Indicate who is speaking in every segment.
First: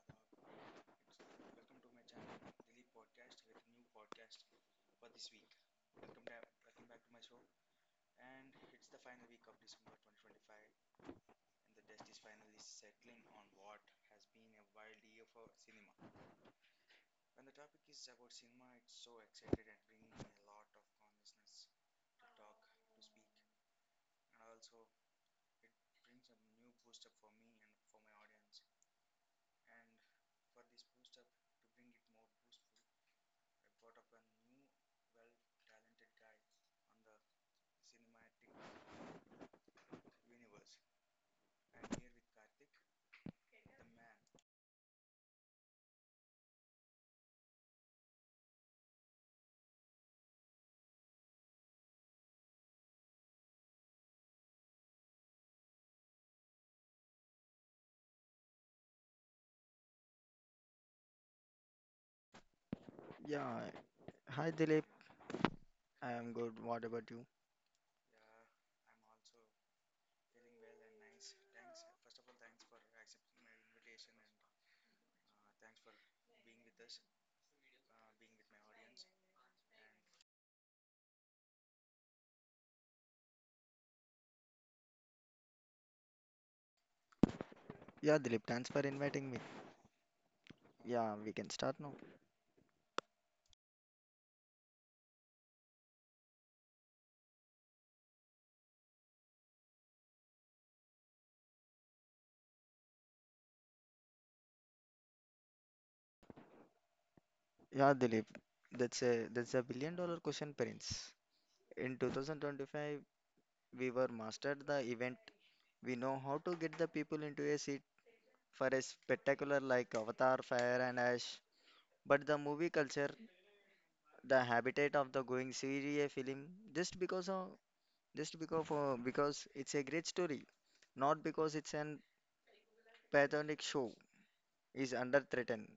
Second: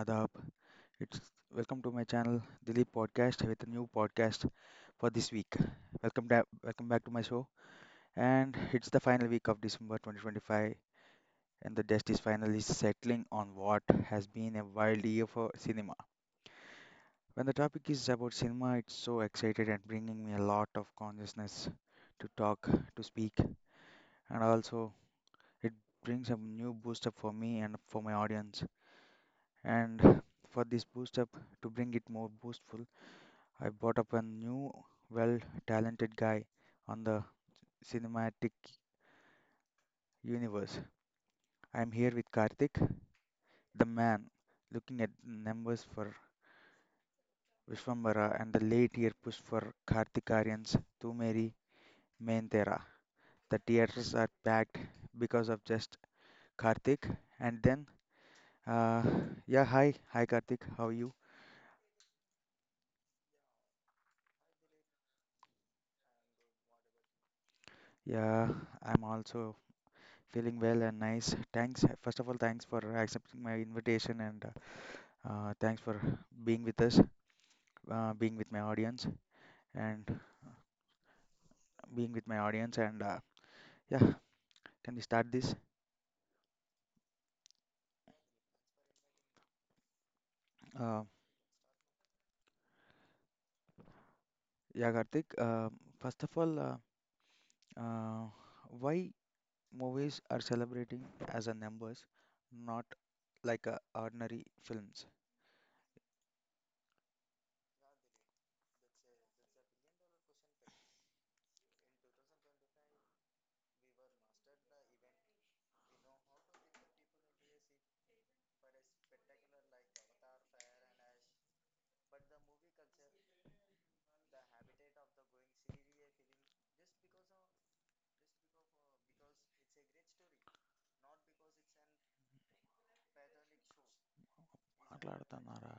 Speaker 1: Adab. It's Welcome to my channel, Dilip Podcast, with a new podcast for this week. Welcome, welcome back to my show. And it's the final week of December 2025, and the dust is finally settling on what has been a wild year for cinema. When the topic is about cinema, it's so excited and bringing me a lot of consciousness to talk, to speak, and also it brings a new booster for me and for my audience. And for this boost up, to bring it more boostful, I brought up a new, well talented guy on the cinematic universe. I'm here with Karthik, the man looking at numbers for Vishwambara and the late year push for Karthik Aryan's Tu Meri Main Tera. The theaters are packed because of just Karthik. And then, uh, yeah, hi Karthik, how are you?
Speaker 2: Yeah, hi Dilip. I am good. What about you?
Speaker 1: Yeah, I'm also feeling well and nice. Thanks. First of all, thanks for accepting my invitation and thanks for being with us, being with my audience, and being with my audience. And yeah, can we start this?
Speaker 2: Yeah, Dilip, thanks for inviting me.
Speaker 1: Uh,
Speaker 2: Yeah, we can start now.
Speaker 1: yeah, Karthik. First of all, uh, why movies are celebrating as a numbers, not like a ordinary films?
Speaker 2: Yeah, Dilip, that's a billion dollar question, Prince. In 2025, we were mastered the event. We know how to get the people into a seat for a spectacular like Avatar, Fire and Ash. But the movie culture, the habitat of the going see a film, just because of because it's a great story, not because it's an patriotic show. Is under threat.
Speaker 1: మాట్లాడుతున్నారా?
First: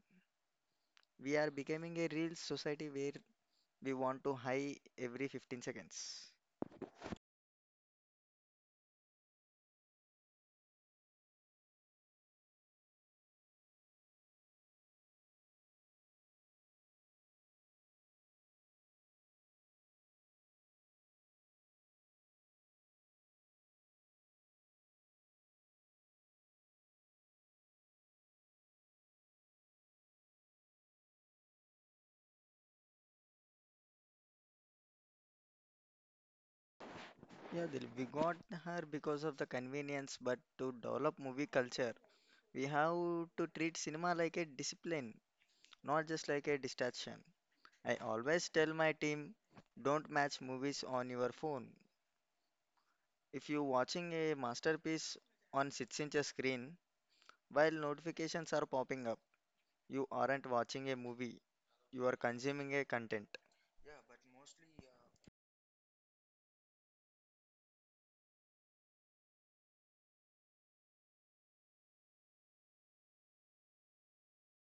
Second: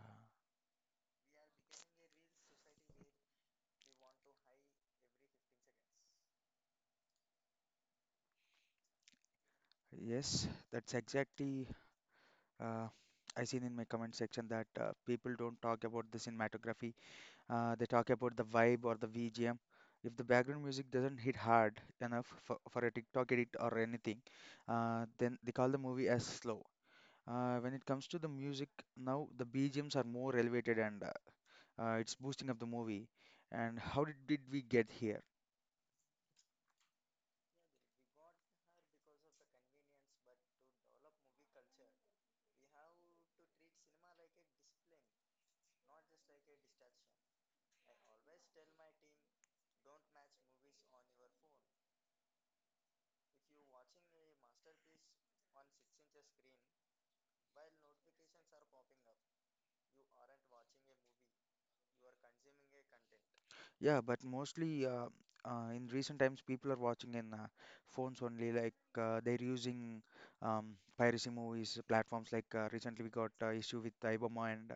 Speaker 2: We are becoming a real society where we want to high every 15 seconds.
Speaker 1: Yes, that's exactly. Uh, I seen in my comment section that people don't talk about the cinematography. They talk about the vibe or the VGM. If the background music doesn't hit hard enough for a TikTok edit or anything, then they call the movie as slow. When it comes to the music, now the BGMs are more elevated, and it's boosting up the movie. And how did we get here?
Speaker 2: Yeah, Dil, we got her because of the convenience, but to develop movie culture, we have to treat cinema like a discipline, not just like a distraction. I always tell my team, don't match movies on your phone. If you're watching a masterpiece on 6-inch screen, while notifications are popping up, you aren't watching a movie, you are consuming a content.
Speaker 1: Yeah, but mostly in recent times, people are watching in phones only. Like they're using piracy movies platforms. Like recently, we got issue with Iboma and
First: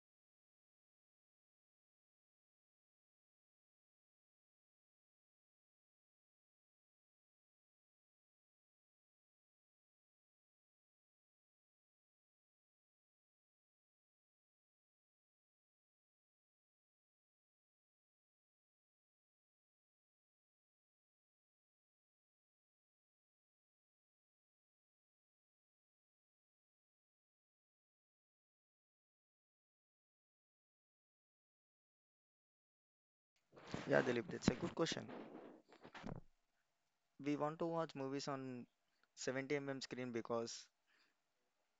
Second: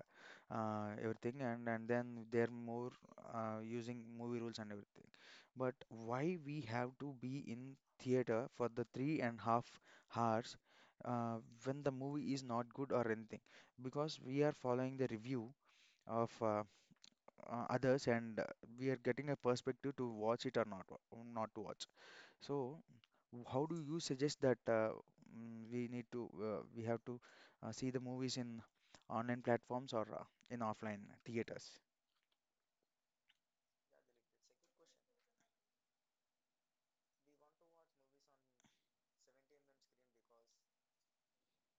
Speaker 1: everything, and then they're more using movie rules and everything. But why we have to be in theater for the three and half hours uh, when the movie is not good or anything? Because we are following the review of others, and we are getting a perspective to watch it or not not to watch. So how do you suggest that we have to see the movies in online platforms or in offline theaters?
Speaker 2: Yeah, Dilip, that's a good question. We want to watch movies on 70 mm screen because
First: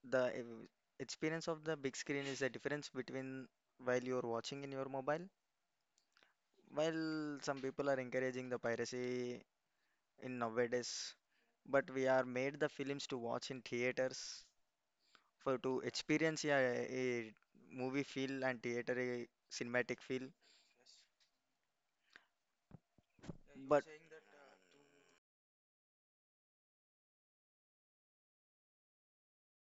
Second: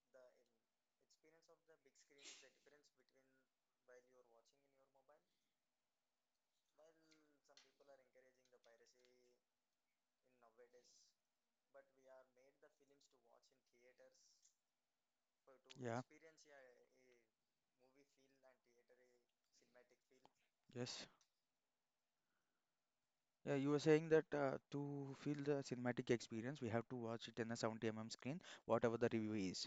Speaker 2: the ev- experience of the big screen is the difference between while you're watching in your mobile. While some people are encouraging the piracy in nowadays, but we are made the films to watch in theaters for to
Speaker 1: Yeah.
Speaker 2: experience yeah, a movie feel and theater a cinematic feel.
Speaker 1: Yes. Yeah, you were
Speaker 2: But
Speaker 1: saying that to feel the cinematic experience, we have to watch it in a 70 mm screen, whatever the review is.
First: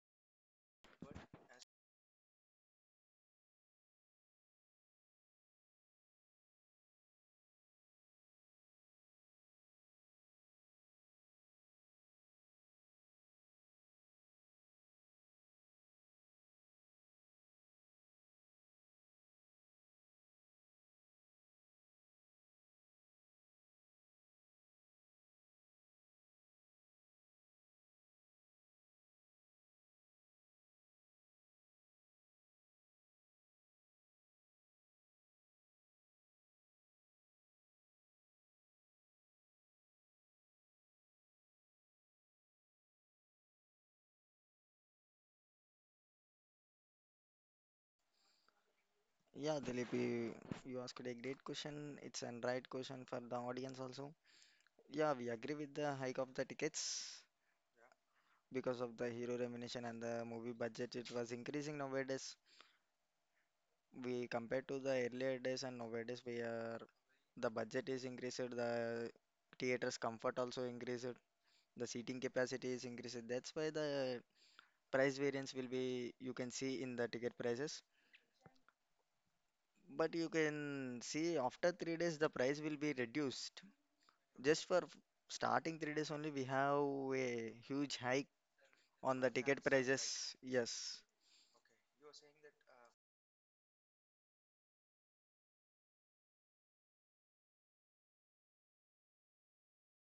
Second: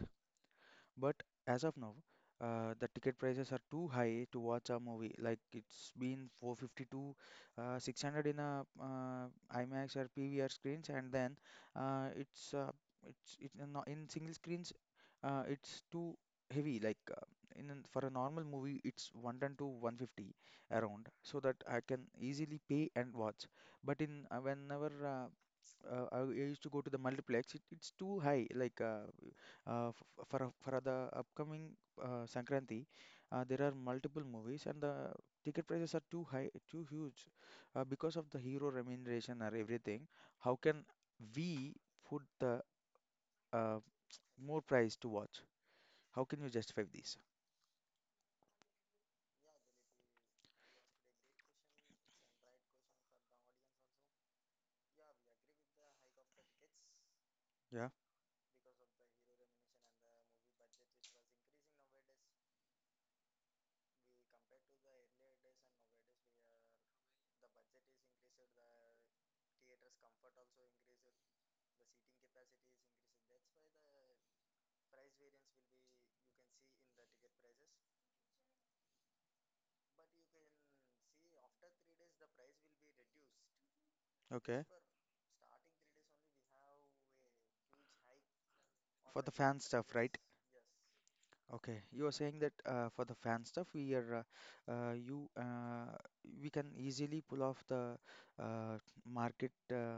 Speaker 1: But as of now, the ticket prices are too high to watch a movie. Like it's been 450 to 600 in a IMAX or PVR screens, and then uh, it's uh, it's not in single screens. It's too heavy. Like for a normal movie, it's 110 to 150 around, so that I can easily pay and watch. But in whenever I used to go to the multiplex. It's too high. Like for the upcoming Sankranti, there are multiple movies and the ticket prices are too high, too huge, because of the hero remuneration or everything. How can we put the uh, more price to watch? How can you justify this?
Speaker 2: yeah, Dilip, you asked a great question. It's a right question for the audience also. Yeah, we agree with the hike of the tickets
Speaker 1: Yeah.
Speaker 2: because of the hero remuneration and the movie budget. It was increasing nowadays. We compared to the earlier days and nowadays we are the budget is increased, the theater's comfort also increased, the seating capacity is increased. That's why the price variance will be you can see in the ticket prices. But you can see after 3 days the price will be reduced.
Speaker 1: Okay.
Speaker 2: Just for f- Starting 3 days only we have a huge hike on
Speaker 1: For
Speaker 2: the
Speaker 1: the fan
Speaker 2: ticket
Speaker 1: stuff, right?
Speaker 2: prices. Yes.
Speaker 1: Okay, you are saying that for the fan stuff, we are you we can easily pull off the uh, market uh,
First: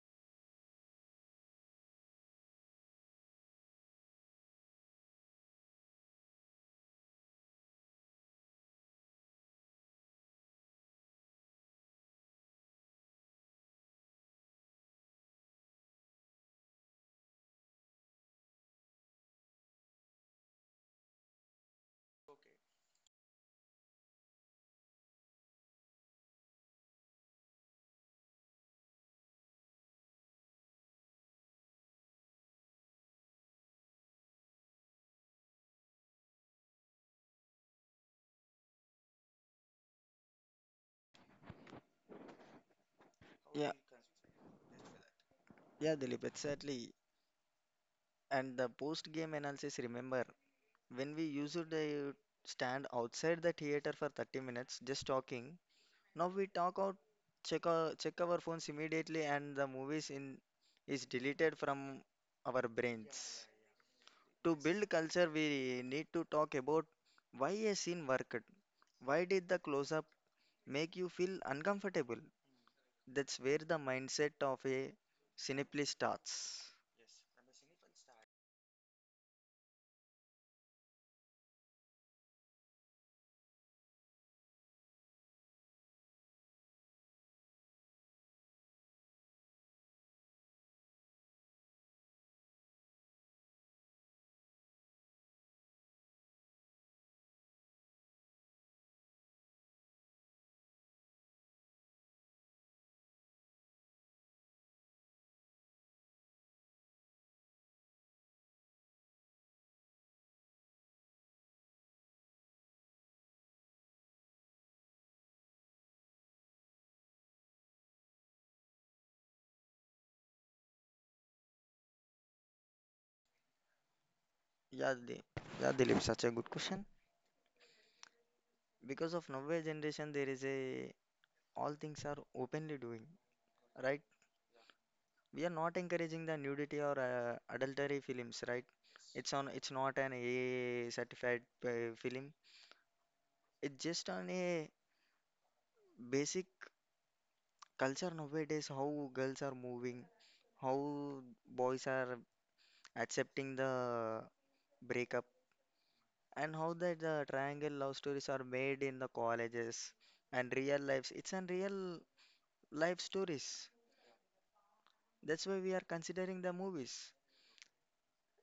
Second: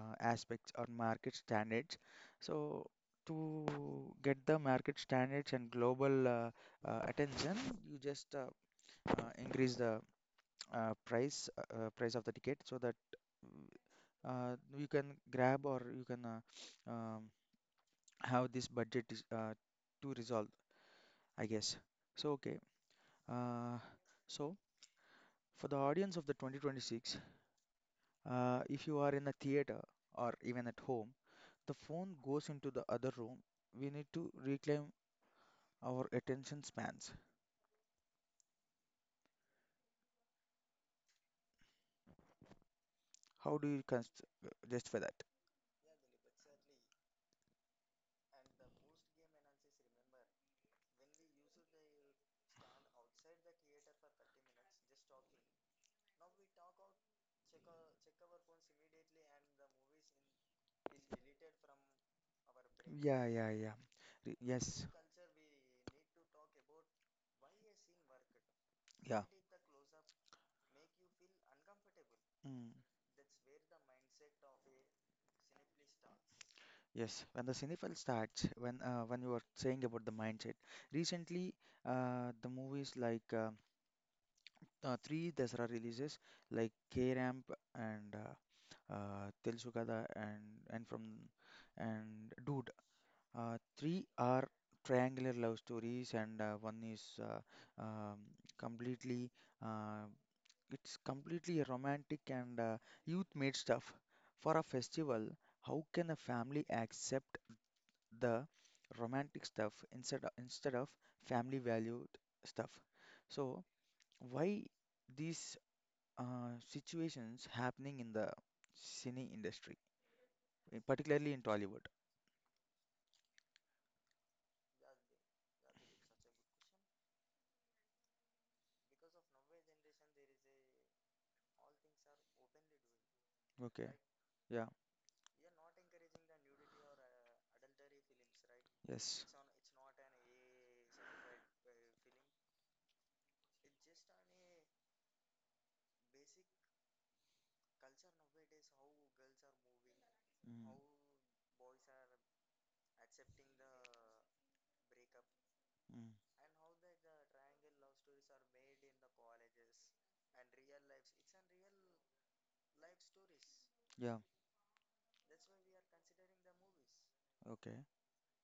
Speaker 1: uh, aspects or market standards. So to get the market standards and global attention, you just increase the price of the ticket so that mm, you can grab or you can um, have this budget is, to resolve, I guess. So okay. Uh, so, for the audience of the 2026, if you are in a theater or even at home, the phone goes into the other room. We need to reclaim our attention spans. How do
Speaker 2: Yeah.
Speaker 1: you just for that?
Speaker 2: Yeah, Dilip, exactly. And the post-game analysis, remember, when we used to stand outside the theater for 30 minutes just talking, now we talk out, check our phones immediately and the movies in is deleted from our
Speaker 1: Yeah,
Speaker 2: brains.
Speaker 1: yeah, yeah.
Speaker 2: To
Speaker 1: Yes,
Speaker 2: build culture, we need to talk about why a scene worked.
Speaker 1: yeah.
Speaker 2: Why did the close-up make you feel uncomfortable?
Speaker 1: Mm.
Speaker 2: That's where the mindset of a cinephile starts.
Speaker 1: Yes, when the cinephile starts, when you were saying about the mindset, recently the movies like three Dasara releases like K-Ramp and Til and from and Dude. Three are triangular love stories, and one is um, completely uh, it's completely romantic and youth-made stuff. For a festival, how can a family accept the romantic stuff instead of family valued stuff? So why these situations happening in the cine industry? Particularly in Tollywood.
Speaker 2: Yeah, Dilip. Yeah, Dilip, such a good question. Because of nowadays generation, there is a all things are openly doing,
Speaker 1: Okay.
Speaker 2: right?
Speaker 1: Yeah.
Speaker 2: We are not encouraging the nudity or adultery films, right?
Speaker 1: Yes.
Speaker 2: It's on. It's not an a certified film. It's just on a basic culture nowadays. How girls are moving,
Speaker 1: Mm.
Speaker 2: how boys are accepting the breakup.
Speaker 1: Mm.
Speaker 2: And how that the triangle love stories are made in the colleges and real lives. It's an real life stories.
Speaker 1: Yeah.
Speaker 2: That's why we are considering the movies.
Speaker 1: Okay.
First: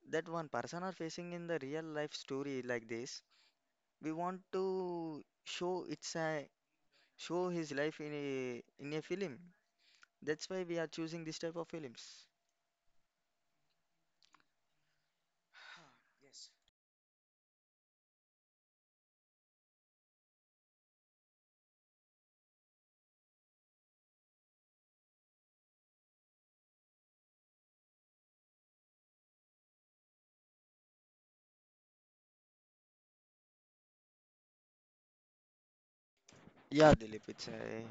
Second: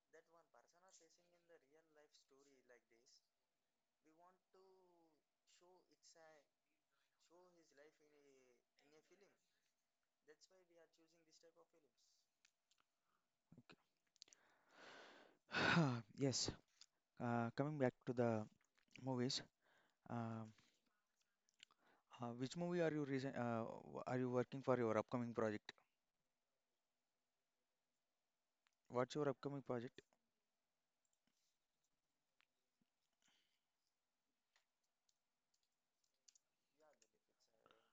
Speaker 2: That one person are facing in the real life story like this. We want to show it's a show his life in a film. That's why we are choosing this type of films.
Speaker 1: Okay. Yes. Coming back to the movies, um, which movie are you working for your upcoming project? What's your upcoming project?
Speaker 2: Yeah, Dilip, it's a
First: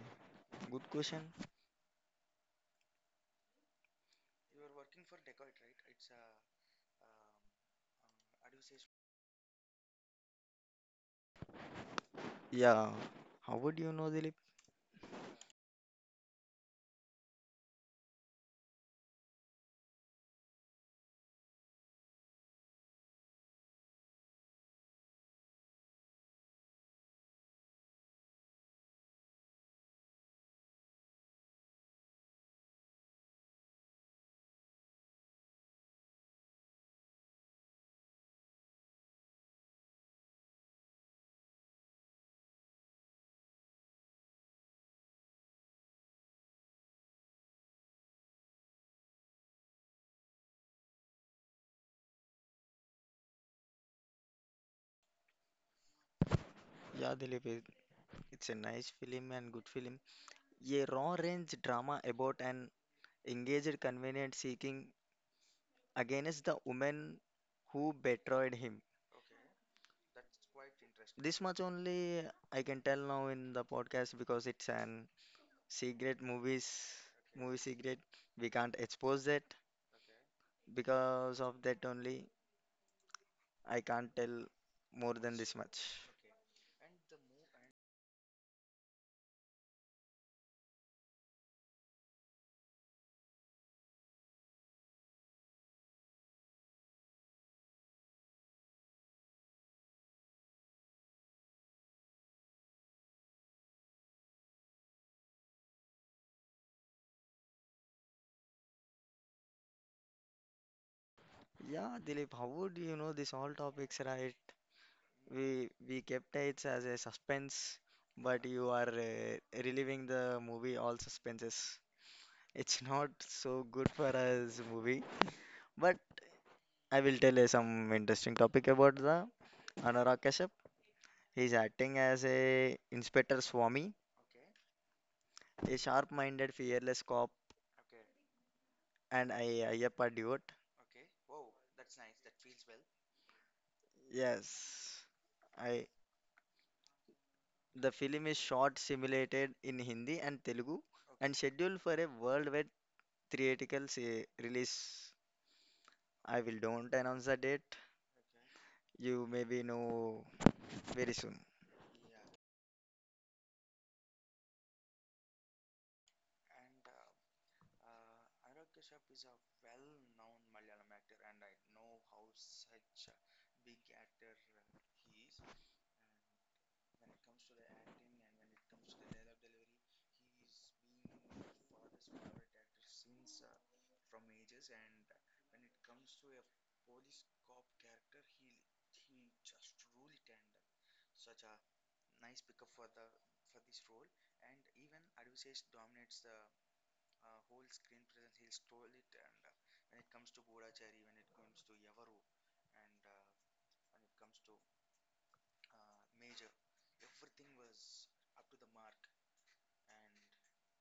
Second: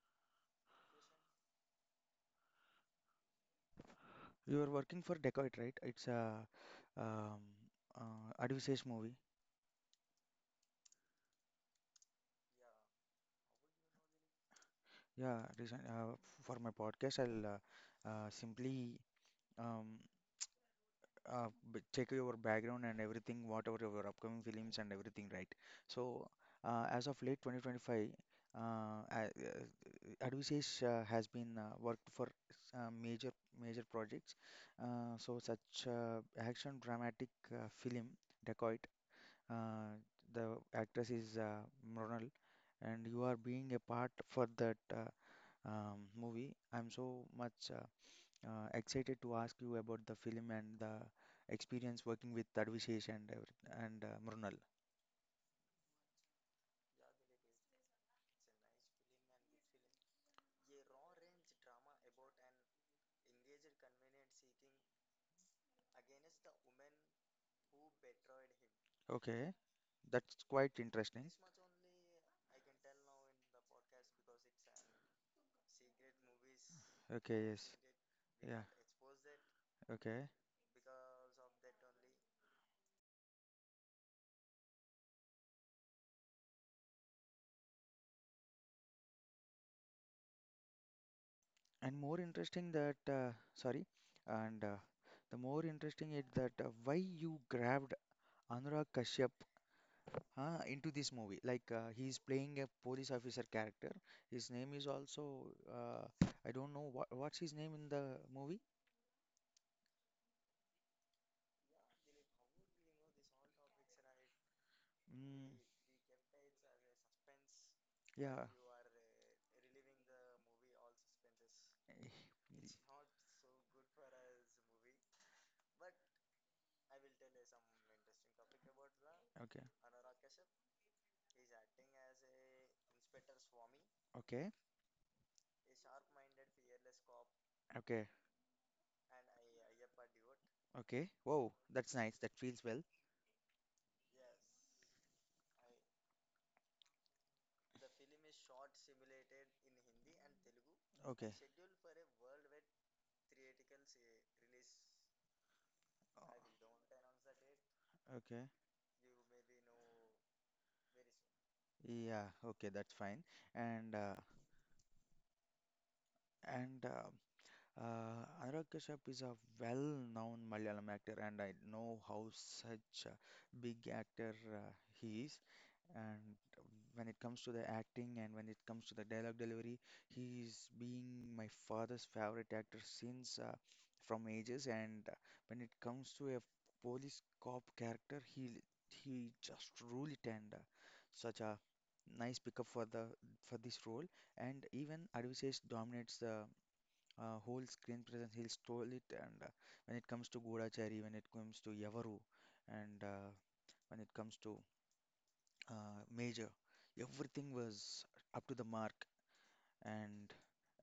Speaker 2: good question.
Speaker 1: You are working for Decoit, right? It's a um, advisage movie.
Speaker 2: Yeah. How would you know, Dilip?
Speaker 1: Yeah, for my podcast, I'll simply um, check your background and everything, whatever your upcoming films and everything, right? So, as of late 2025, uh, a- uh, Advisage has been worked for uh, major major projects. So, such action dramatic film, Dacoit. Uh, the actress is Mronal, and you are being a part for that movie. I'm so much. Excited to ask you about the film and the experience working with Tadvishesh and Mrunal.
Speaker 2: Yeah, Dilip, it's a nice film and good film. A raw-range drama about an engaged convenience seeking against the woman who betrayed him.
Speaker 1: Okay, that's quite interesting.
Speaker 2: This much only I can tell now in the podcast because it's an secret movies Okay.
Speaker 1: Okay,
Speaker 2: movie
Speaker 1: yes,
Speaker 2: secret. We
Speaker 1: yeah,
Speaker 2: can't expose that
Speaker 1: okay.
Speaker 2: because of that only I can't tell more than this much. Okay.
Speaker 1: And more interesting that sorry, and the more interesting is that why you grabbed Anurag Kashyap into this movie. Like he's playing a police officer character. His name is also I don't know what's his name in the movie.
Speaker 2: Yeah, Dilip, how would you know this all topics, right?
Speaker 1: Mm.
Speaker 2: We kept it as a suspense,
Speaker 1: Yeah.
Speaker 2: but you are reliving the movie all suspenses. It's not so good for us movie,
Speaker 1: Y-
Speaker 2: but I will tell you some interesting topic about the
Speaker 1: Okay.
Speaker 2: Anurag Kashyap. He's acting as a Inspector Swami,
Speaker 1: Okay.
Speaker 2: a sharp-minded, fearless cop,
Speaker 1: Okay.
Speaker 2: and a Ayyappa devote.
Speaker 1: Okay. Whoa, that's nice. That feels well.
Speaker 2: Yes, I. The film is shot, simulated in Hindi and Telugu,
Speaker 1: Okay.
Speaker 2: and scheduled for a worldwide release. I will don't announce the date.
Speaker 1: Okay.
Speaker 2: You maybe know very soon.
Speaker 1: Yeah, okay, that's fine. And uh, and Anurag Kashyap is a well-known Malayalam actor, and I know how such a big actor he is. And when it comes to the acting and when it comes to the dialogue delivery, he's being my father's favorite actor since from ages. And when it comes to a police cop character, he just ruled it, and such a nice pickup for this role. And even Advisesh dominates the whole screen presence. He stole it. And when it comes to Godachari, when it comes to Yavaru, and when it comes to major. Everything was up to the mark. And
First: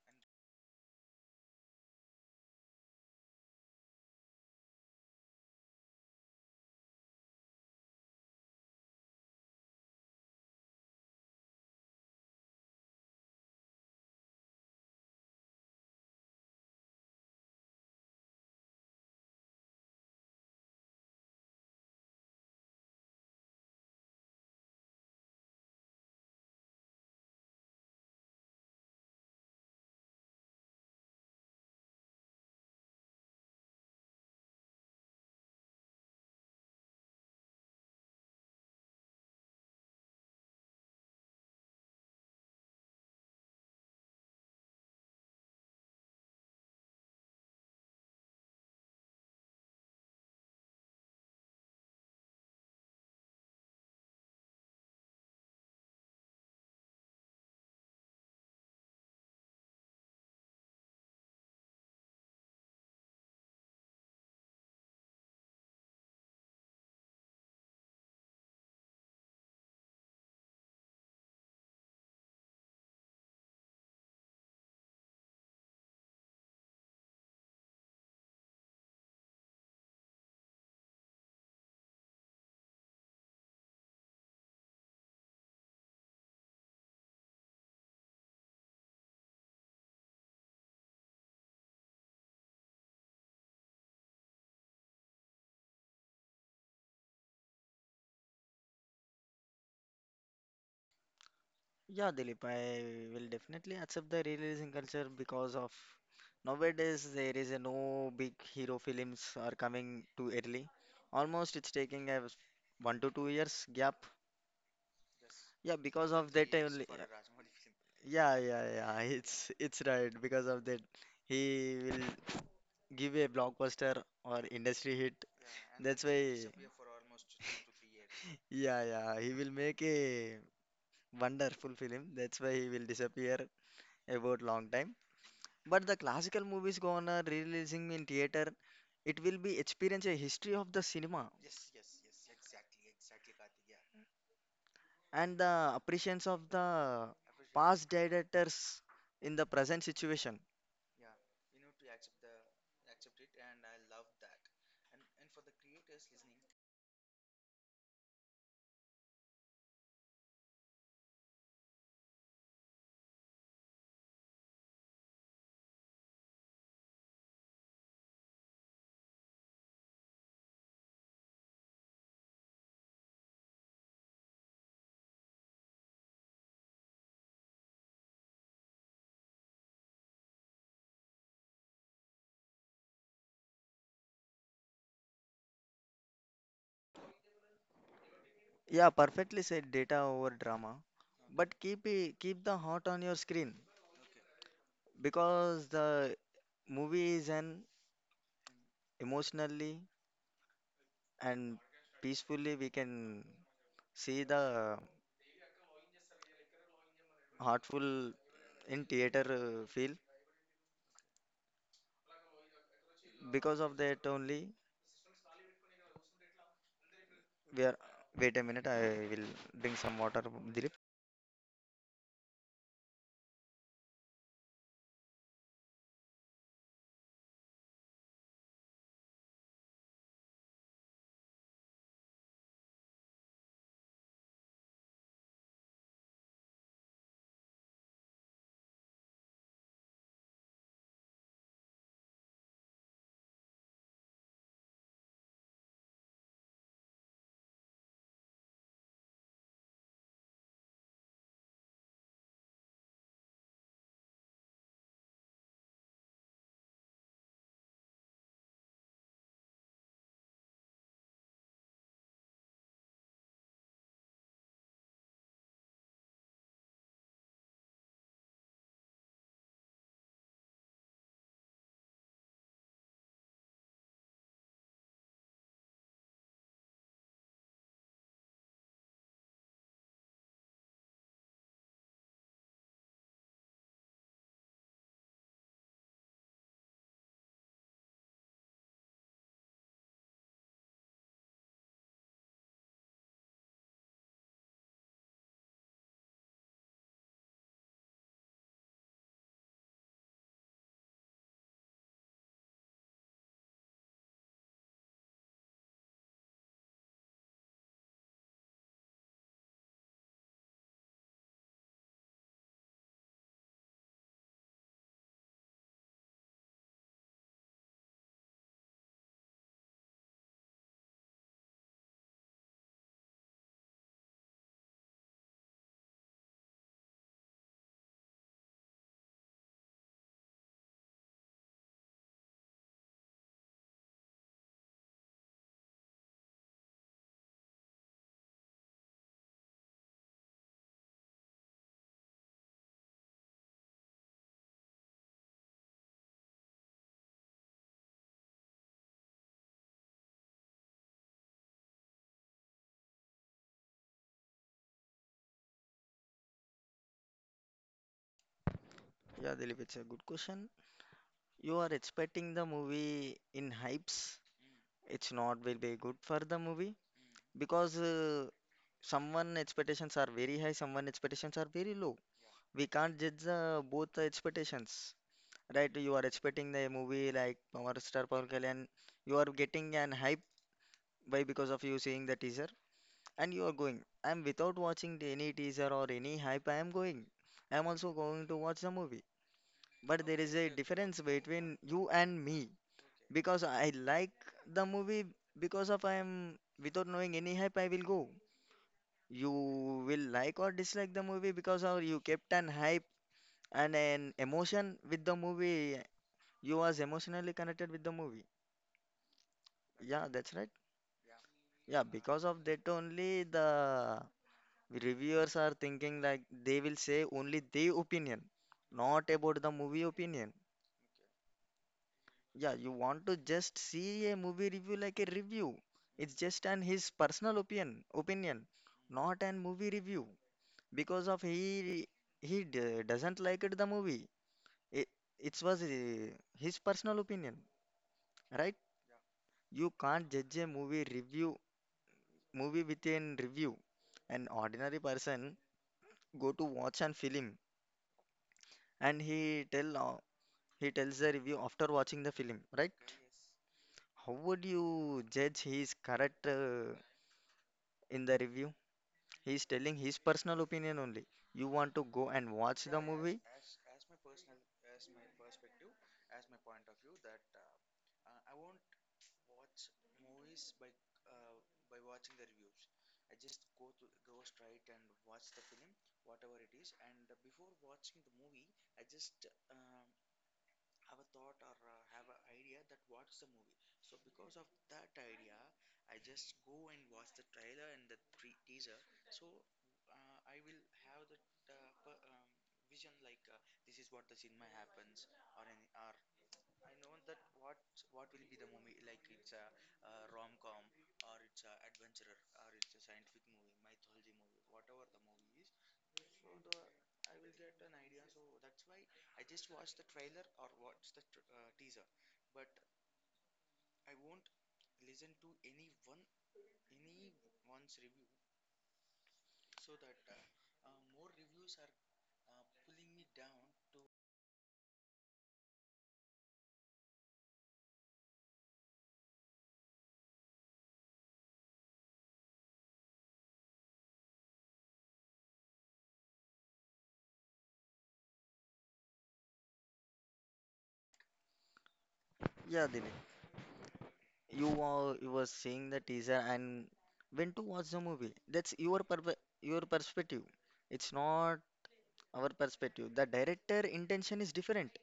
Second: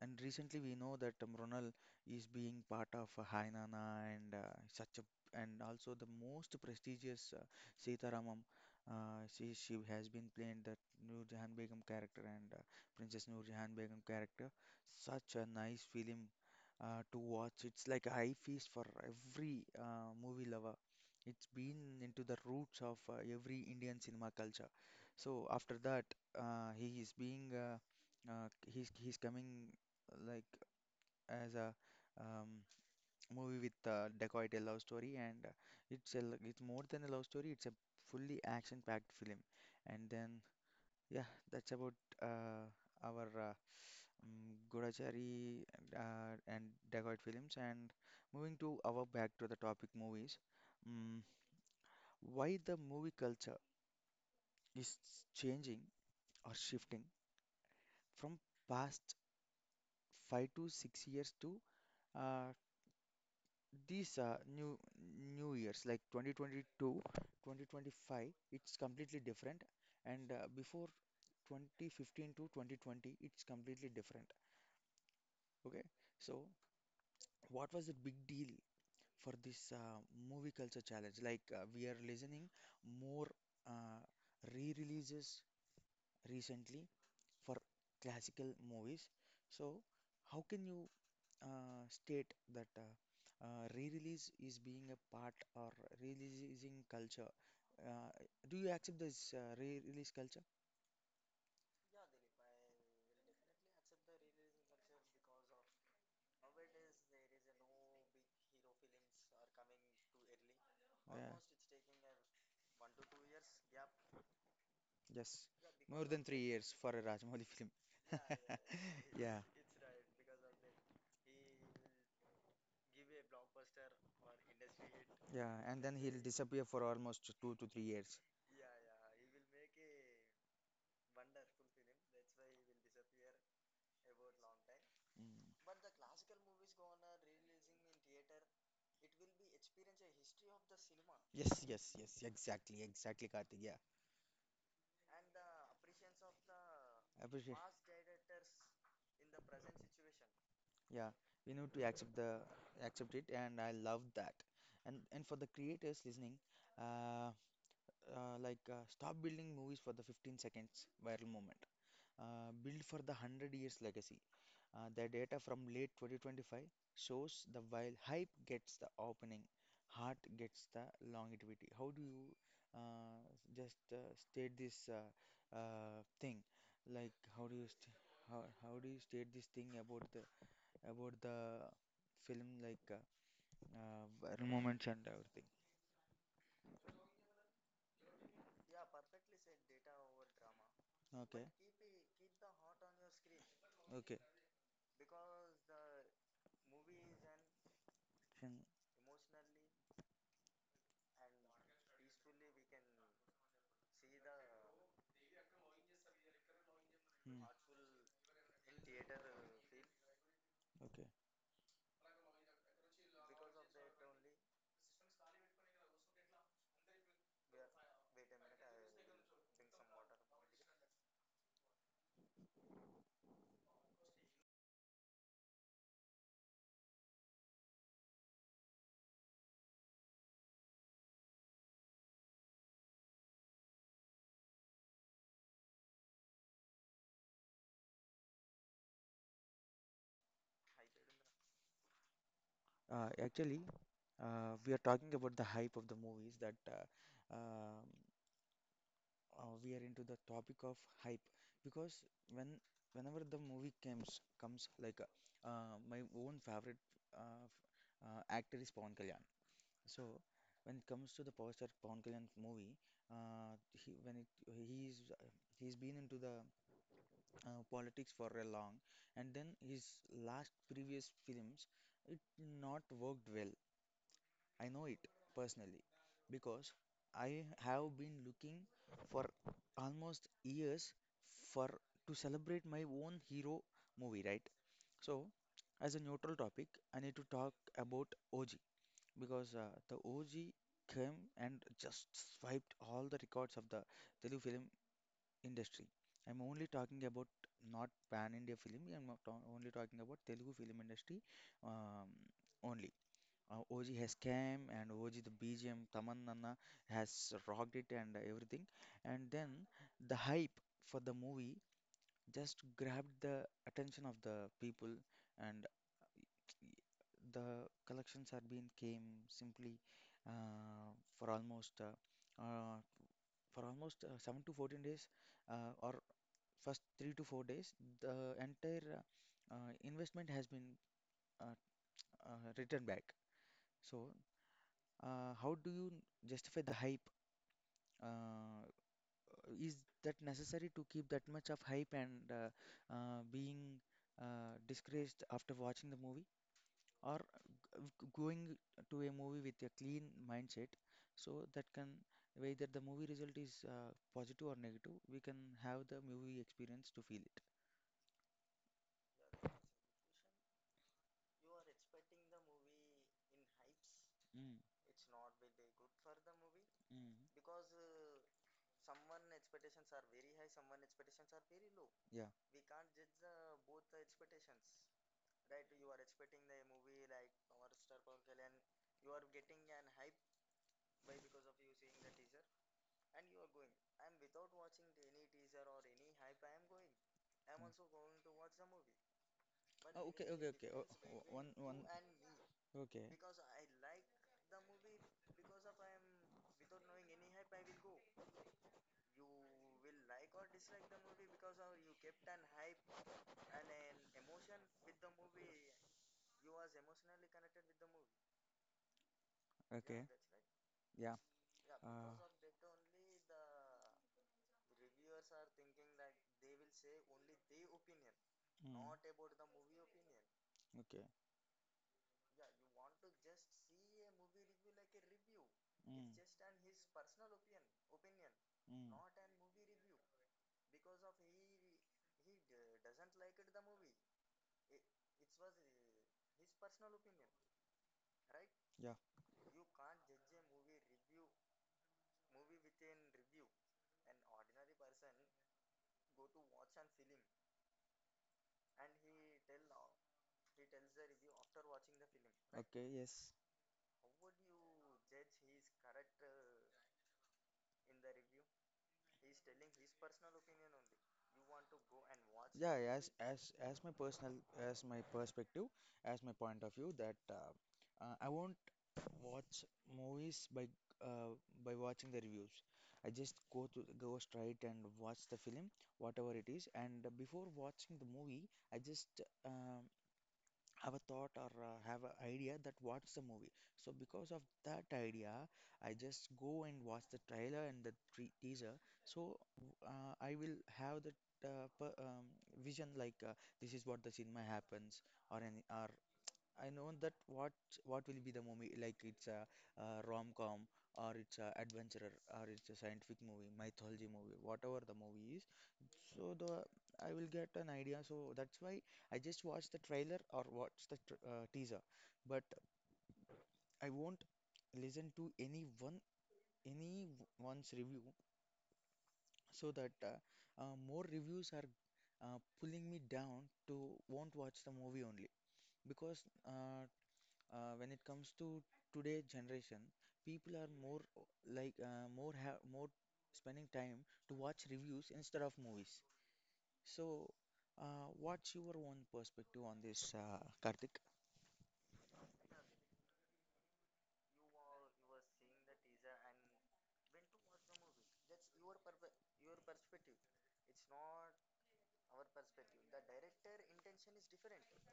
Speaker 1: and recently we know that Ronal is being part of Hainana and such a and also the most prestigious Sitaramam. She has been playing that Noor Jahan Begum character and Princess Noor Jahan Begum character. Such a nice film to watch. It's like a high feast for every movie lover. It's been into the roots of every Indian cinema culture. So after that, he is being he's coming uh, like as a um, movie with decoyed a love story, and it's more than a love story. It's a fully action-packed film, and then yeah, that's about uh, our Gadachari and Dagoit films. And moving to our back to the topic movies, um, why the movie culture is changing or shifting from past 5 to 6 years to uh, these new years like 2022, 2025. It's completely different, and before 2015 to 2020, it's completely different. Okay, so what was the big deal for this movie culture challenge. Like we are listening more uh, re-releases recently for classical movies. So how can you state that re-release is being a part or releasing culture? Uh, do you accept this re-release culture?
Speaker 2: Yeah, Dilip, I will definitely accept the releasing culture because of nowadays there is a no big hero films are coming too early.
Speaker 1: Yeah.
Speaker 2: Almost it's taking a 1 to 2 years gap.
Speaker 1: Yes,
Speaker 2: Yeah,
Speaker 1: more
Speaker 2: because
Speaker 1: than
Speaker 2: of
Speaker 1: three
Speaker 2: that
Speaker 1: years
Speaker 2: only.
Speaker 1: for a Rajmouli film.
Speaker 2: Yeah, yeah, yeah.
Speaker 1: Yeah,
Speaker 2: It's right because of that. He will give a blockbuster or industry hit.
Speaker 1: yeah, and then
Speaker 2: That's
Speaker 1: he'll
Speaker 2: why,
Speaker 1: disappear for almost 2 to 3 years.
Speaker 2: yeah, yeah, he will make a wonderful film. That's why he will disappear about long time.
Speaker 1: Mm.
Speaker 2: But the classical movies gonna releasing in theater, it will be experience a history of the cinema
Speaker 1: Yes, yes, yes, exactly, exactly, Karthik. Yeah,
Speaker 2: and the appreciation of the
Speaker 1: I appreciate.
Speaker 2: past directors in the present situation.
Speaker 1: Yeah, we need to accept it, and I love that. and for the creators listening, uh, like stop building movies for the 15 seconds viral moment. Build for the 100 years legacy. The data from late 2025 shows the while hype gets the opening, heart gets the longevity. How do you uh, just state this thing? Like how do you state this thing about the film like viral moments and everything?
Speaker 2: Yeah, perfectly said data over drama.
Speaker 1: Okay.
Speaker 2: But keep the heart on your screen
Speaker 1: Okay.
Speaker 2: because the movie is an
Speaker 1: Then,
Speaker 2: emotionally and peacefully we can see the
Speaker 1: hmm,
Speaker 2: heartful in theater feel.
Speaker 1: okay.
Speaker 2: Because of that only we are. Wait a minute, I will bring some water, Dilip.
Speaker 1: Uh, actually, we are talking about the hype of the movies that we are into the topic of hype because when whenever the movie comes my own favorite actor is Pawan Kalyan. So when it comes to the power star Pawan Kalyan movie, he when it he's been into the politics for a long, and then his last previous films it not worked well. I know it personally because I have been looking for almost years for to celebrate my own hero movie, right? So, as a neutral topic, I need to talk about OG because the OG came and just swiped all the records of the Telugu film industry. I'm only talking about not pan India film, I'm not ta- only talking about Telugu film industry um, only. OG has came and OG the BGM Tamannana has rocked it and everything. And then the hype for the movie just grabbed the attention of the people and the collections are been came simply uh, for almost uh, uh, for almost 7 to 14 days or first 3 to 4 days the entire investment has been uh, returned back. So, how do you justify the hype? Uh, is that necessary to keep that much of hype and being disgraced after watching the movie, or going to a movie with a clean mindset, so that can, whether the movie result is positive or negative, we can have the movie experience to feel it.
Speaker 2: Yeah, Dilip, it's a good question. You are expecting the movie in hypes.
Speaker 1: Mm,
Speaker 2: It's not will be good for the movie
Speaker 1: mm,
Speaker 2: because someone expectations are very high, someone expectations are very low.
Speaker 1: yeah.
Speaker 2: We can't judge the both the expectations. Right, you are expecting the movie like Power Star Power Kalyan. You are getting an hype by because of you seeing the teaser and you are going. I am without watching any teaser or any hype, I am going. I am also
Speaker 1: Mm.
Speaker 2: going to watch the movie.
Speaker 1: Oh,
Speaker 2: But
Speaker 1: okay,
Speaker 2: there is
Speaker 1: okay,
Speaker 2: a
Speaker 1: okay. Oh,
Speaker 2: difference
Speaker 1: oh, one,
Speaker 2: between
Speaker 1: one.
Speaker 2: you and me
Speaker 1: Okay,
Speaker 2: because I like the movie because of I am without knowing any hype I will go. You will like or dislike the movie because of you kept an hype and an emotion with the movie. You was emotionally connected with the movie.
Speaker 1: yeah, okay.
Speaker 2: Yeah, that's right.
Speaker 1: Yeah.
Speaker 2: Yeah,
Speaker 1: Uh,
Speaker 2: because of that only the reviewers are thinking like they will say only their opinion,
Speaker 1: mm,
Speaker 2: not about the movie opinion.
Speaker 1: okay. It's
Speaker 2: Yeah, you want to just see a movie review like a review.
Speaker 1: Mm,
Speaker 2: It's just an his personal opinion,
Speaker 1: mm,
Speaker 2: not an movie review. Because of he d doesn't like it the movie. It it was his personal opinion, right?
Speaker 1: yeah.
Speaker 2: You can't judge a movie review movie within review an ordinary person go to watch an film and he tells the review after watching the film, right?
Speaker 1: Okay. Yes.
Speaker 2: How would you judge he is correct in the review? He is telling his personal opinion only. You want to go and watch
Speaker 1: Yeah,
Speaker 2: the
Speaker 1: as with
Speaker 2: movie?
Speaker 1: as as my personal, as my perspective, as my point of view that I won't watch movies uh, by watching the reviews. I just go straight and watch the film, whatever it is, and before watching the movie, I just um, have a thought or have an idea that what's the movie. So because of that idea, I just go and watch the trailer and the teaser. So I will have the uh, per, um, vision like this is what the cinema happens or any or I know that what will be the movie, like it's a, rom-com or it's a adventurer or it's a scientific movie, mythology movie, whatever the movie is. So the I will get an idea. So that's why I just watch the trailer or watch the tr teaser, but I won't listen to any one's review, so that more reviews are pulling me down to won't watch the movie only, because when it comes to today generation, people are like more have more spending time to watch reviews instead of movies. So, what's your own perspective on this, Karthik?
Speaker 2: Yeah, Dilip. You were seeing the teaser and when to watch the movie. That's your perpe Your perspective. It's not our perspective. The director intention is different.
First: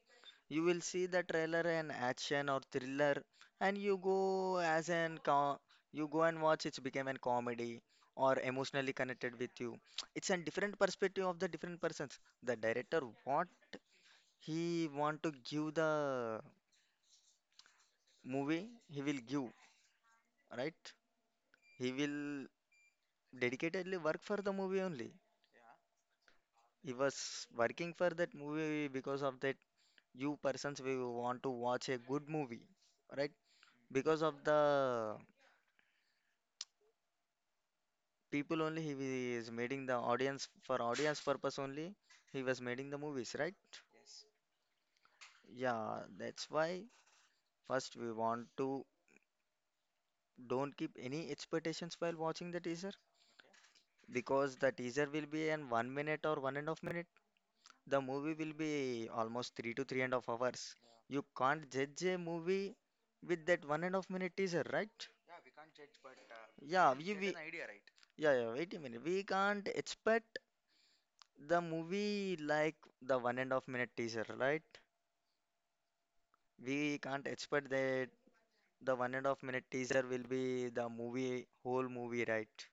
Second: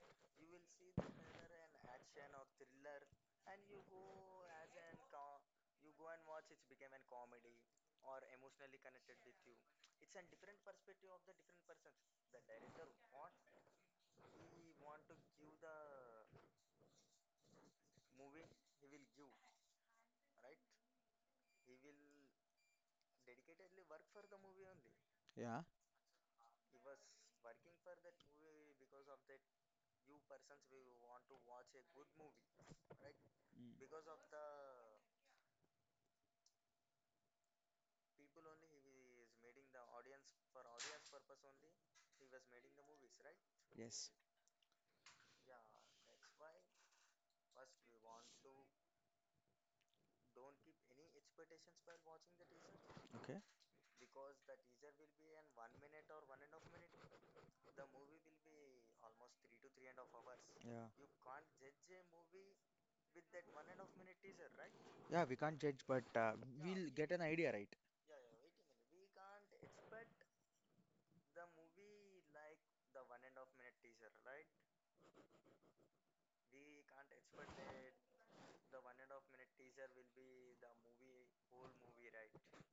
Speaker 2: You will see the trailer and action or thriller, and you go as an you go and watch it's became a comedy or emotionally connected with you. It's a different perspective of the different persons. The director what he want to give the movie, he will give, right? He will dedicatedly work for the movie only.
Speaker 1: Yeah.
Speaker 2: He was working for that movie because of that you persons we want to watch a good movie, right? Because of
Speaker 1: Mm.
Speaker 2: the people only he is making the audience for audience purpose only he was making the movies right
Speaker 1: Yes.
Speaker 2: yeah that's why first we want to don't keep any expectations while watching the teaser
Speaker 1: Okay.
Speaker 2: because the teaser will be in 1 minute or one and a half minute the movie will be almost three to three and a half hours
Speaker 1: Yeah.
Speaker 2: you can't judge a movie with that one and a half minute teaser right
Speaker 1: Yeah, we can't judge, but we'll
Speaker 2: yeah
Speaker 1: get
Speaker 2: we
Speaker 1: an
Speaker 2: we,
Speaker 1: idea, right?
Speaker 2: yeah, yeah, wait a minute. We can't expect the movie like the one and a half minute teaser, right? We can't expect that the one and a half minute teaser will be the movie, whole movie, right?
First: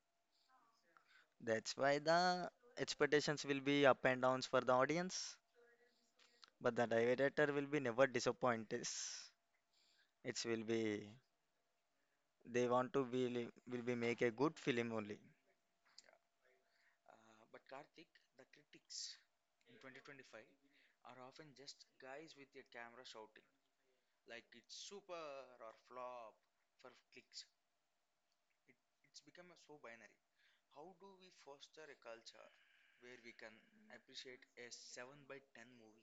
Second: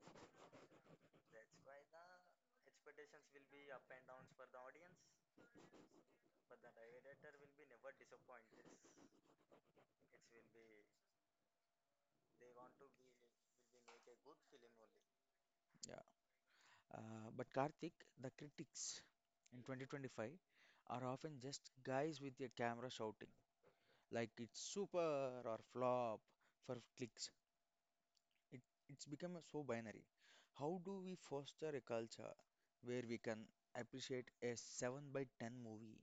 Speaker 2: That's why the expectations will be up and downs for the audience, but the director will be never disappointed. It will be they want to be will be make a good film only.
Speaker 1: Yeah. But Karthik, the critics in 2025 are often just guys with a camera shouting, like it's super or flop for clicks. It, it's become so binary. How do we foster a culture where we can appreciate a 7 by 10 movie?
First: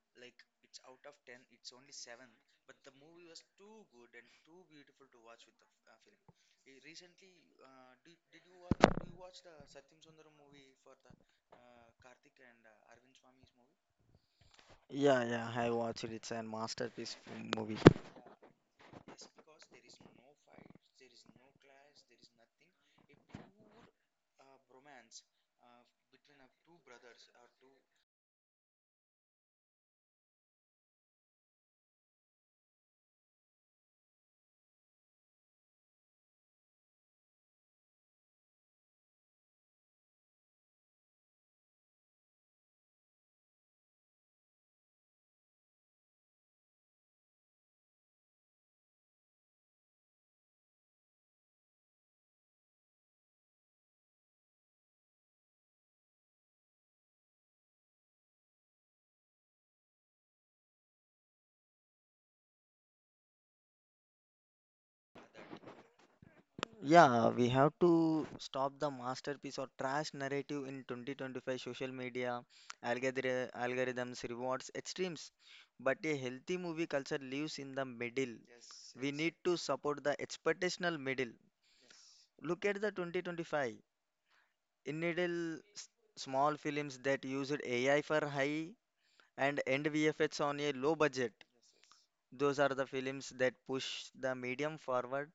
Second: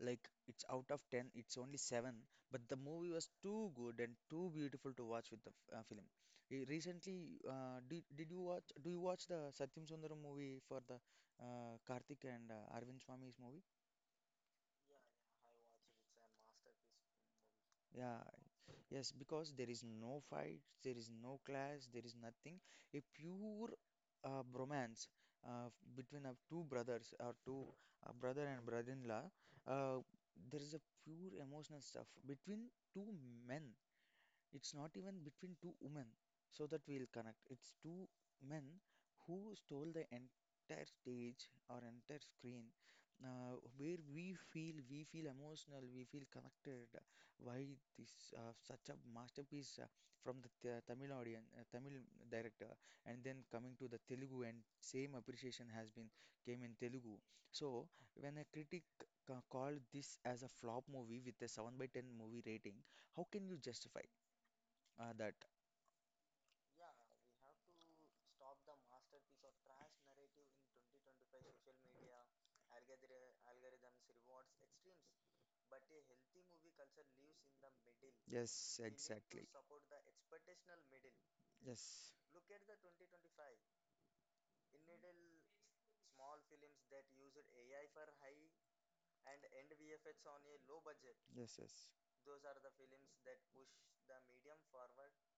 Speaker 1: Like it's out of 10, it's only 7, but the movie was too good and too beautiful to watch with the film. Recently, did you do you watch the Satyam Sundaram movie for the Karthik and Arvind Swami's movie?
Speaker 2: Yeah, yeah, I watched it. It's a movie.
Speaker 1: Yeah. Yes, because there is no fight, there is no clash, there is nothing. A pure bromance between two brothers or two brother and brother-in-law. Uh, there is a pure emotional stuff between two men. It's not even between two women so that we'll connect. It's two men who stole the entire stage or entire screen where we feel emotional, we feel connected. Why this such a masterpiece from the th Tamil audience, Tamil director, and then coming to the Telugu and same appreciation has been came in Telugu. So when a critic called this as a flop movie with a 7 by 10 movie rating, how can you justify that?
Speaker 2: Yeah, we have to stop the masterpiece or trash narrative in 2025 social media algorithms rewards extremes. But a healthy movie culture lives in the middle.
Speaker 1: Yes. We
Speaker 2: We need
Speaker 1: exactly.
Speaker 2: to support the expectational middle.
Speaker 1: Yes.
Speaker 2: Look at the 2025. In middle, small films that used AI for high and end VFX on a low budget.
Speaker 1: Yes. Yes.
Speaker 2: Those are the films that push the medium forward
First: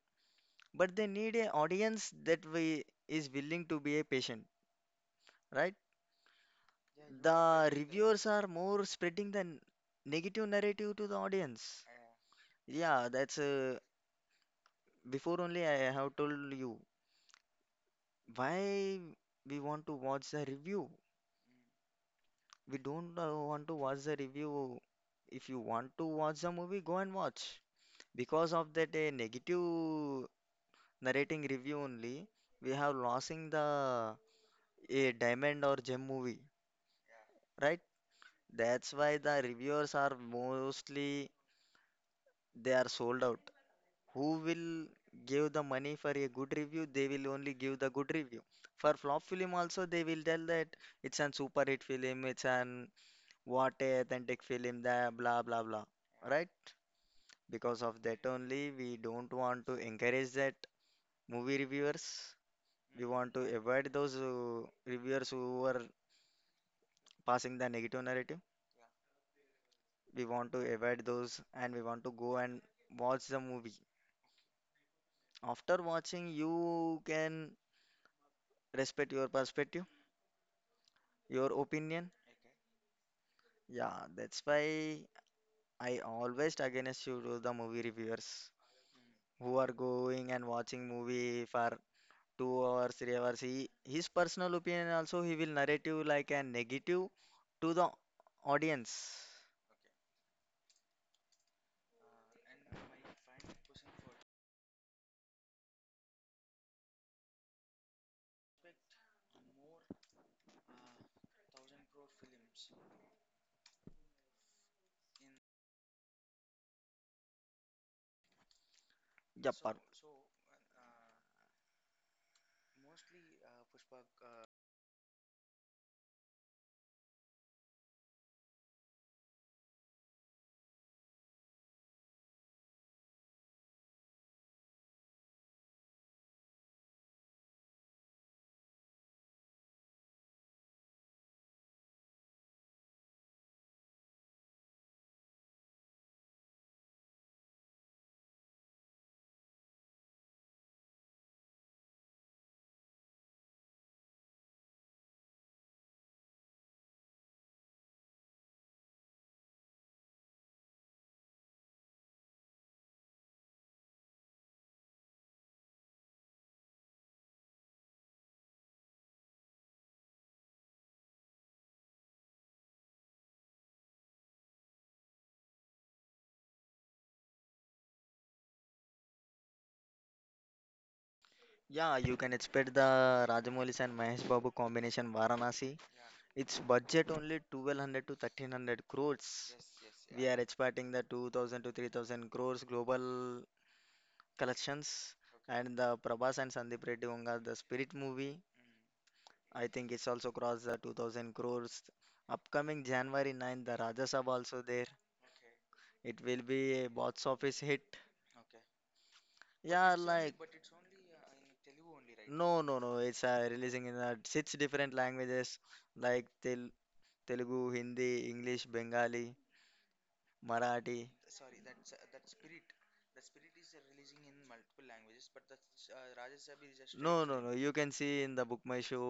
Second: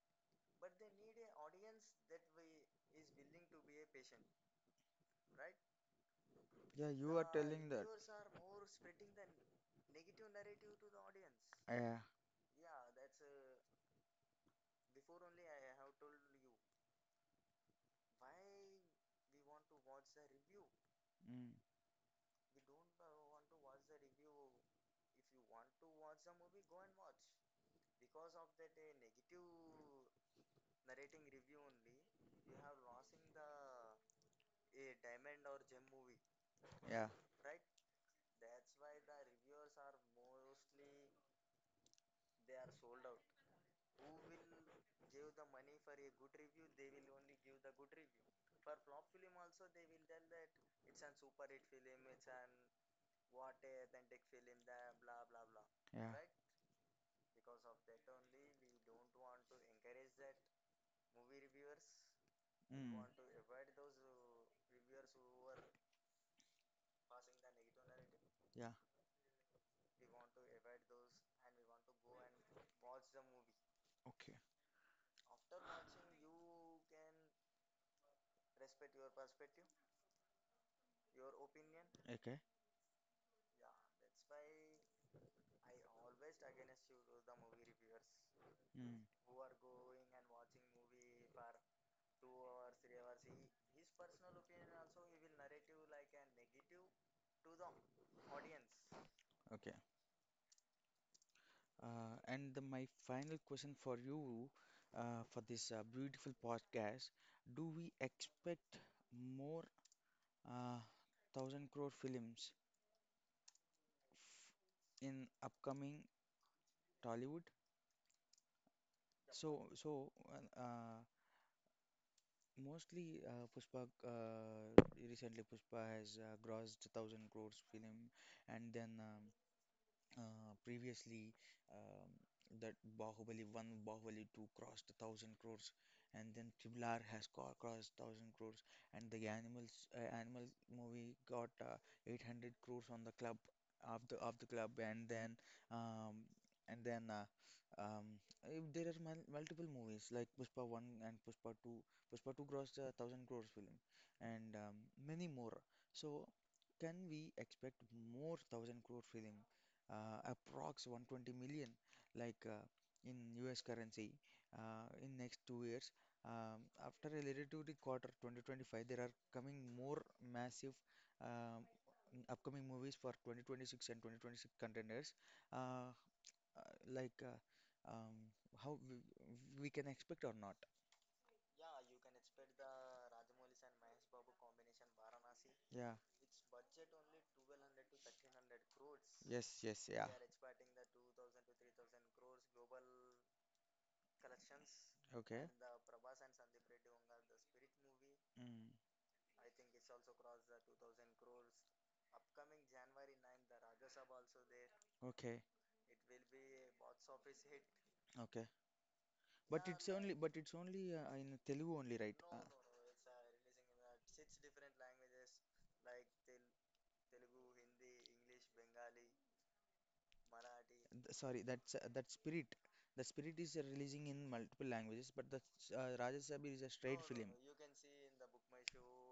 Speaker 2: but they need an audience that we is willing to be a patient, right?
Speaker 1: Yeah, you are telling
Speaker 2: The
Speaker 1: that.
Speaker 2: reviewers are more spreading the negative narrative to the audience.
Speaker 1: Yeah.
Speaker 2: Yeah, that's before only I have told you why we want to watch the review.
Speaker 1: Mm,
Speaker 2: We don't want to watch the review. If you want to watch the movie, go and watch. Because of that negative narrating review only, we have losing the a diamond or gem movie,
Speaker 1: yeah.
Speaker 2: right? That's why the reviewers are mostly they are sold out. Who will give the money for a good review? They will only give the good review. For flop film also they will tell that it's an super hit film, it's an what a authentic film, the blah blah blah.
Speaker 1: Yeah.
Speaker 2: Right? Because of that only we don't want to encourage that movie reviewers.
Speaker 1: Mm,
Speaker 2: We want to avoid those reviewers who are passing the negative narrative.
Speaker 1: yeah.
Speaker 2: We want to avoid those and we want to go and watch the movie.
Speaker 1: Okay.
Speaker 2: After watching, you can respect your perspective, your opinion.
Speaker 1: Okay.
Speaker 2: Yeah, that's why I always against you to the movie reviewers
Speaker 1: Mm,
Speaker 2: who are going and watching movie for 2 hours, 3 hours. He, his personal opinion also he will narrate you like a negative to the audience.
Speaker 1: okay. My final question for you for this beautiful podcast: do we expect more uh, thousand crore films in upcoming Tollywood.
Speaker 2: Yep.
Speaker 1: So, mostly Pushpa, recently Pushpa has grossed 1,000 crores film, and then previously, um, that Bahubali 1, Bahubali 2 crossed 1,000 crores, and then Tiblar has crossed 1,000 crores, and the animal movie got 800 crores on the club of the club, and then um, and then uh, um, there are multiple movies like Pushpa 1 and Pushpa 2, Pushpa 2 crossed a 1,000 crores film and many more. So can we expect more 1,000 crore film, approx 120 million, like in US currency, in next 2 years, um, after related to the quarter 2025 there are coming more massive, um, upcoming movies for 2026 and 2026 contenders, uh, uh, like uh, um, how we can expect or not?
Speaker 2: Yeah, you can expect the Rajamouli and Mahesh Babu combination Varanasi.
Speaker 1: Yeah.
Speaker 2: It's budget only 1200 to 1300 crores.
Speaker 1: Yes. Yes. Yeah.
Speaker 2: Yes, we are expecting the 2000 to 3000 crores global collections.
Speaker 1: Okay.
Speaker 2: And the Prabhas and Sandeep Reddy Unga, the Spirit movie,
Speaker 1: Mm.
Speaker 2: I think it's also crossed the 2000 crores. Upcoming January 9th, the Rajya Sabha also there.
Speaker 1: Okay.
Speaker 2: It will be a box office hit.
Speaker 1: Okay. But
Speaker 2: But
Speaker 1: it's
Speaker 2: yeah,
Speaker 1: only but but
Speaker 2: like,
Speaker 1: it's only uh, in Telugu only, right?
Speaker 2: no. It's releasing in six different languages like Telugu, Hindi, English, Bengali. Marathi.
Speaker 1: Sorry, that's that Spirit. The Spirit is releasing in multiple languages, but the Raja
Speaker 2: No,
Speaker 1: Sabir is a straight
Speaker 2: Releasing no.
Speaker 1: film.
Speaker 2: Translating. You can see in the book my show.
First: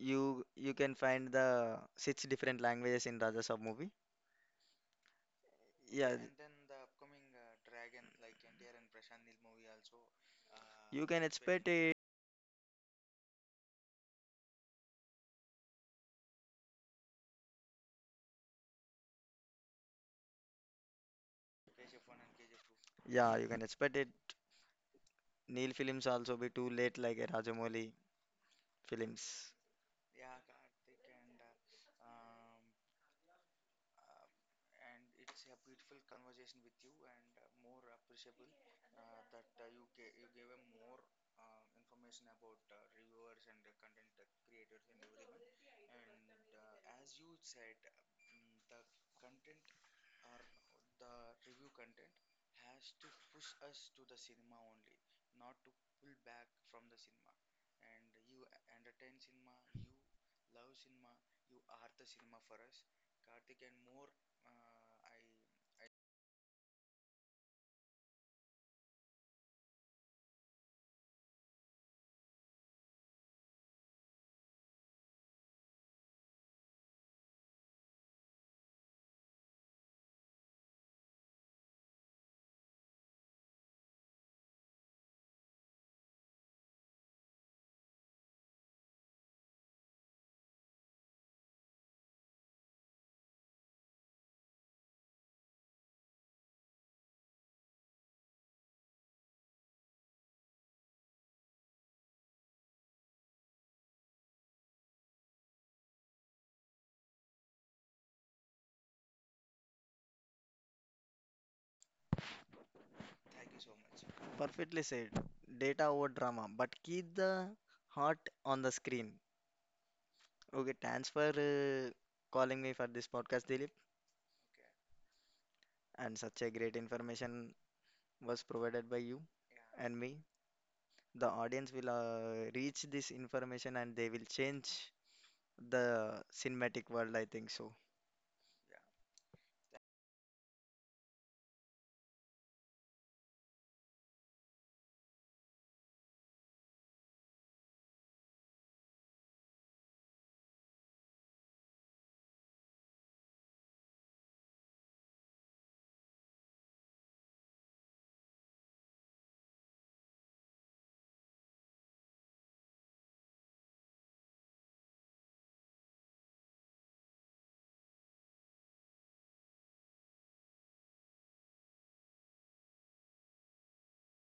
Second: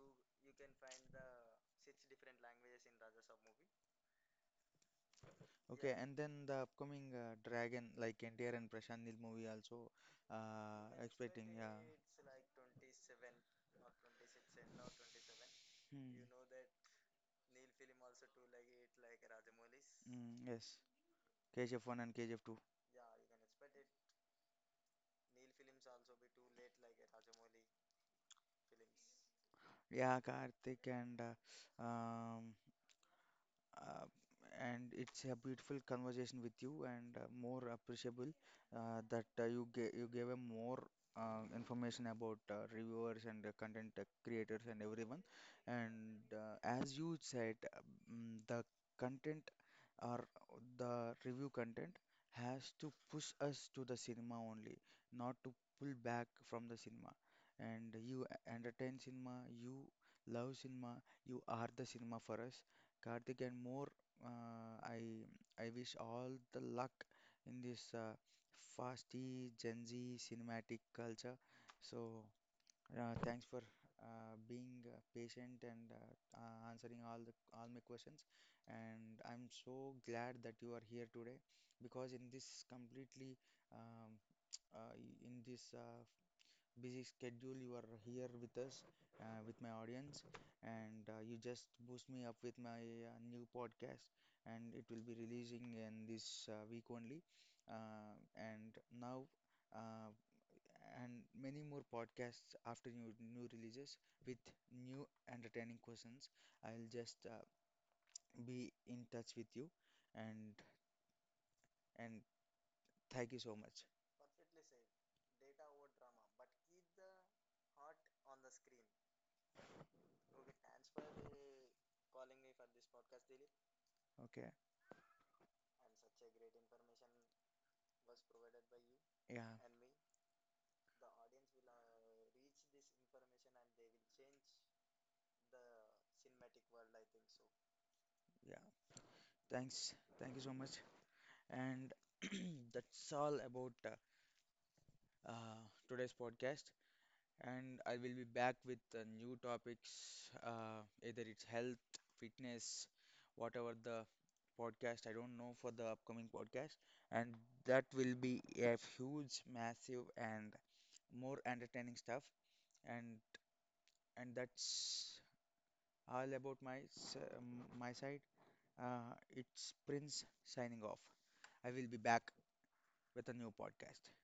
Speaker 2: You can find the six different languages in Raja Sab movie.
Speaker 1: Okay. Yeah,
Speaker 2: Yeah,
Speaker 1: and then the upcoming Dragon, like NTR and Prashant Nil movie also, you
Speaker 2: uh, you can
Speaker 1: expecting.
Speaker 2: expect for.
Speaker 1: Yeah.
Speaker 2: It.
Speaker 1: Hmm. Mm, yes, KGF 1 and KGF 2.
Speaker 2: Yeah, you can expect it. Neil films also be too late like a Rajamouli films.
Speaker 1: Yeah, Karthik, and um, uh, it's a beautiful conversation with you, and more appreciable that you gave a more information about reviewers and content creators and everyone. And as you said, the content or the review content has to push us to the cinema only, not to pull back from the cinema. And you entertain cinema, you love cinema, you are the cinema for us. Karthik and more, uh, I I wish all the luck in this fasty Gen Z cinematic culture. So, thanks for being patient and answering all my questions. And I'm so glad that you are here today because um, in this busy schedule, you are here with us, with my audience, and you just boost me up with my new podcast, and it will be releasing in this week only. And now. Uh, and many more podcasts after new releases with new entertaining questions. I'll just be in touch with you, and and thank you so much.
Speaker 2: Perfectly said. Data over drama, but keep the heart on the screen. Okay, thanks for calling me for this podcast, Dilip.
Speaker 1: Okay.
Speaker 2: And such a great information was provided by you
Speaker 1: Yeah,
Speaker 2: and me. The audience will reach this information and they will change the cinematic world, I think so.
Speaker 1: yeah. Thanks. Thank you so much. And that's all about uh, today's podcast. And I will be back with new topics, either it's health, fitness, whatever the podcast, I don't know for the upcoming podcast. And that will be a huge, massive, and more entertaining stuff. And and that's all about my side. It's Prince signing off. I will be back with a new podcast.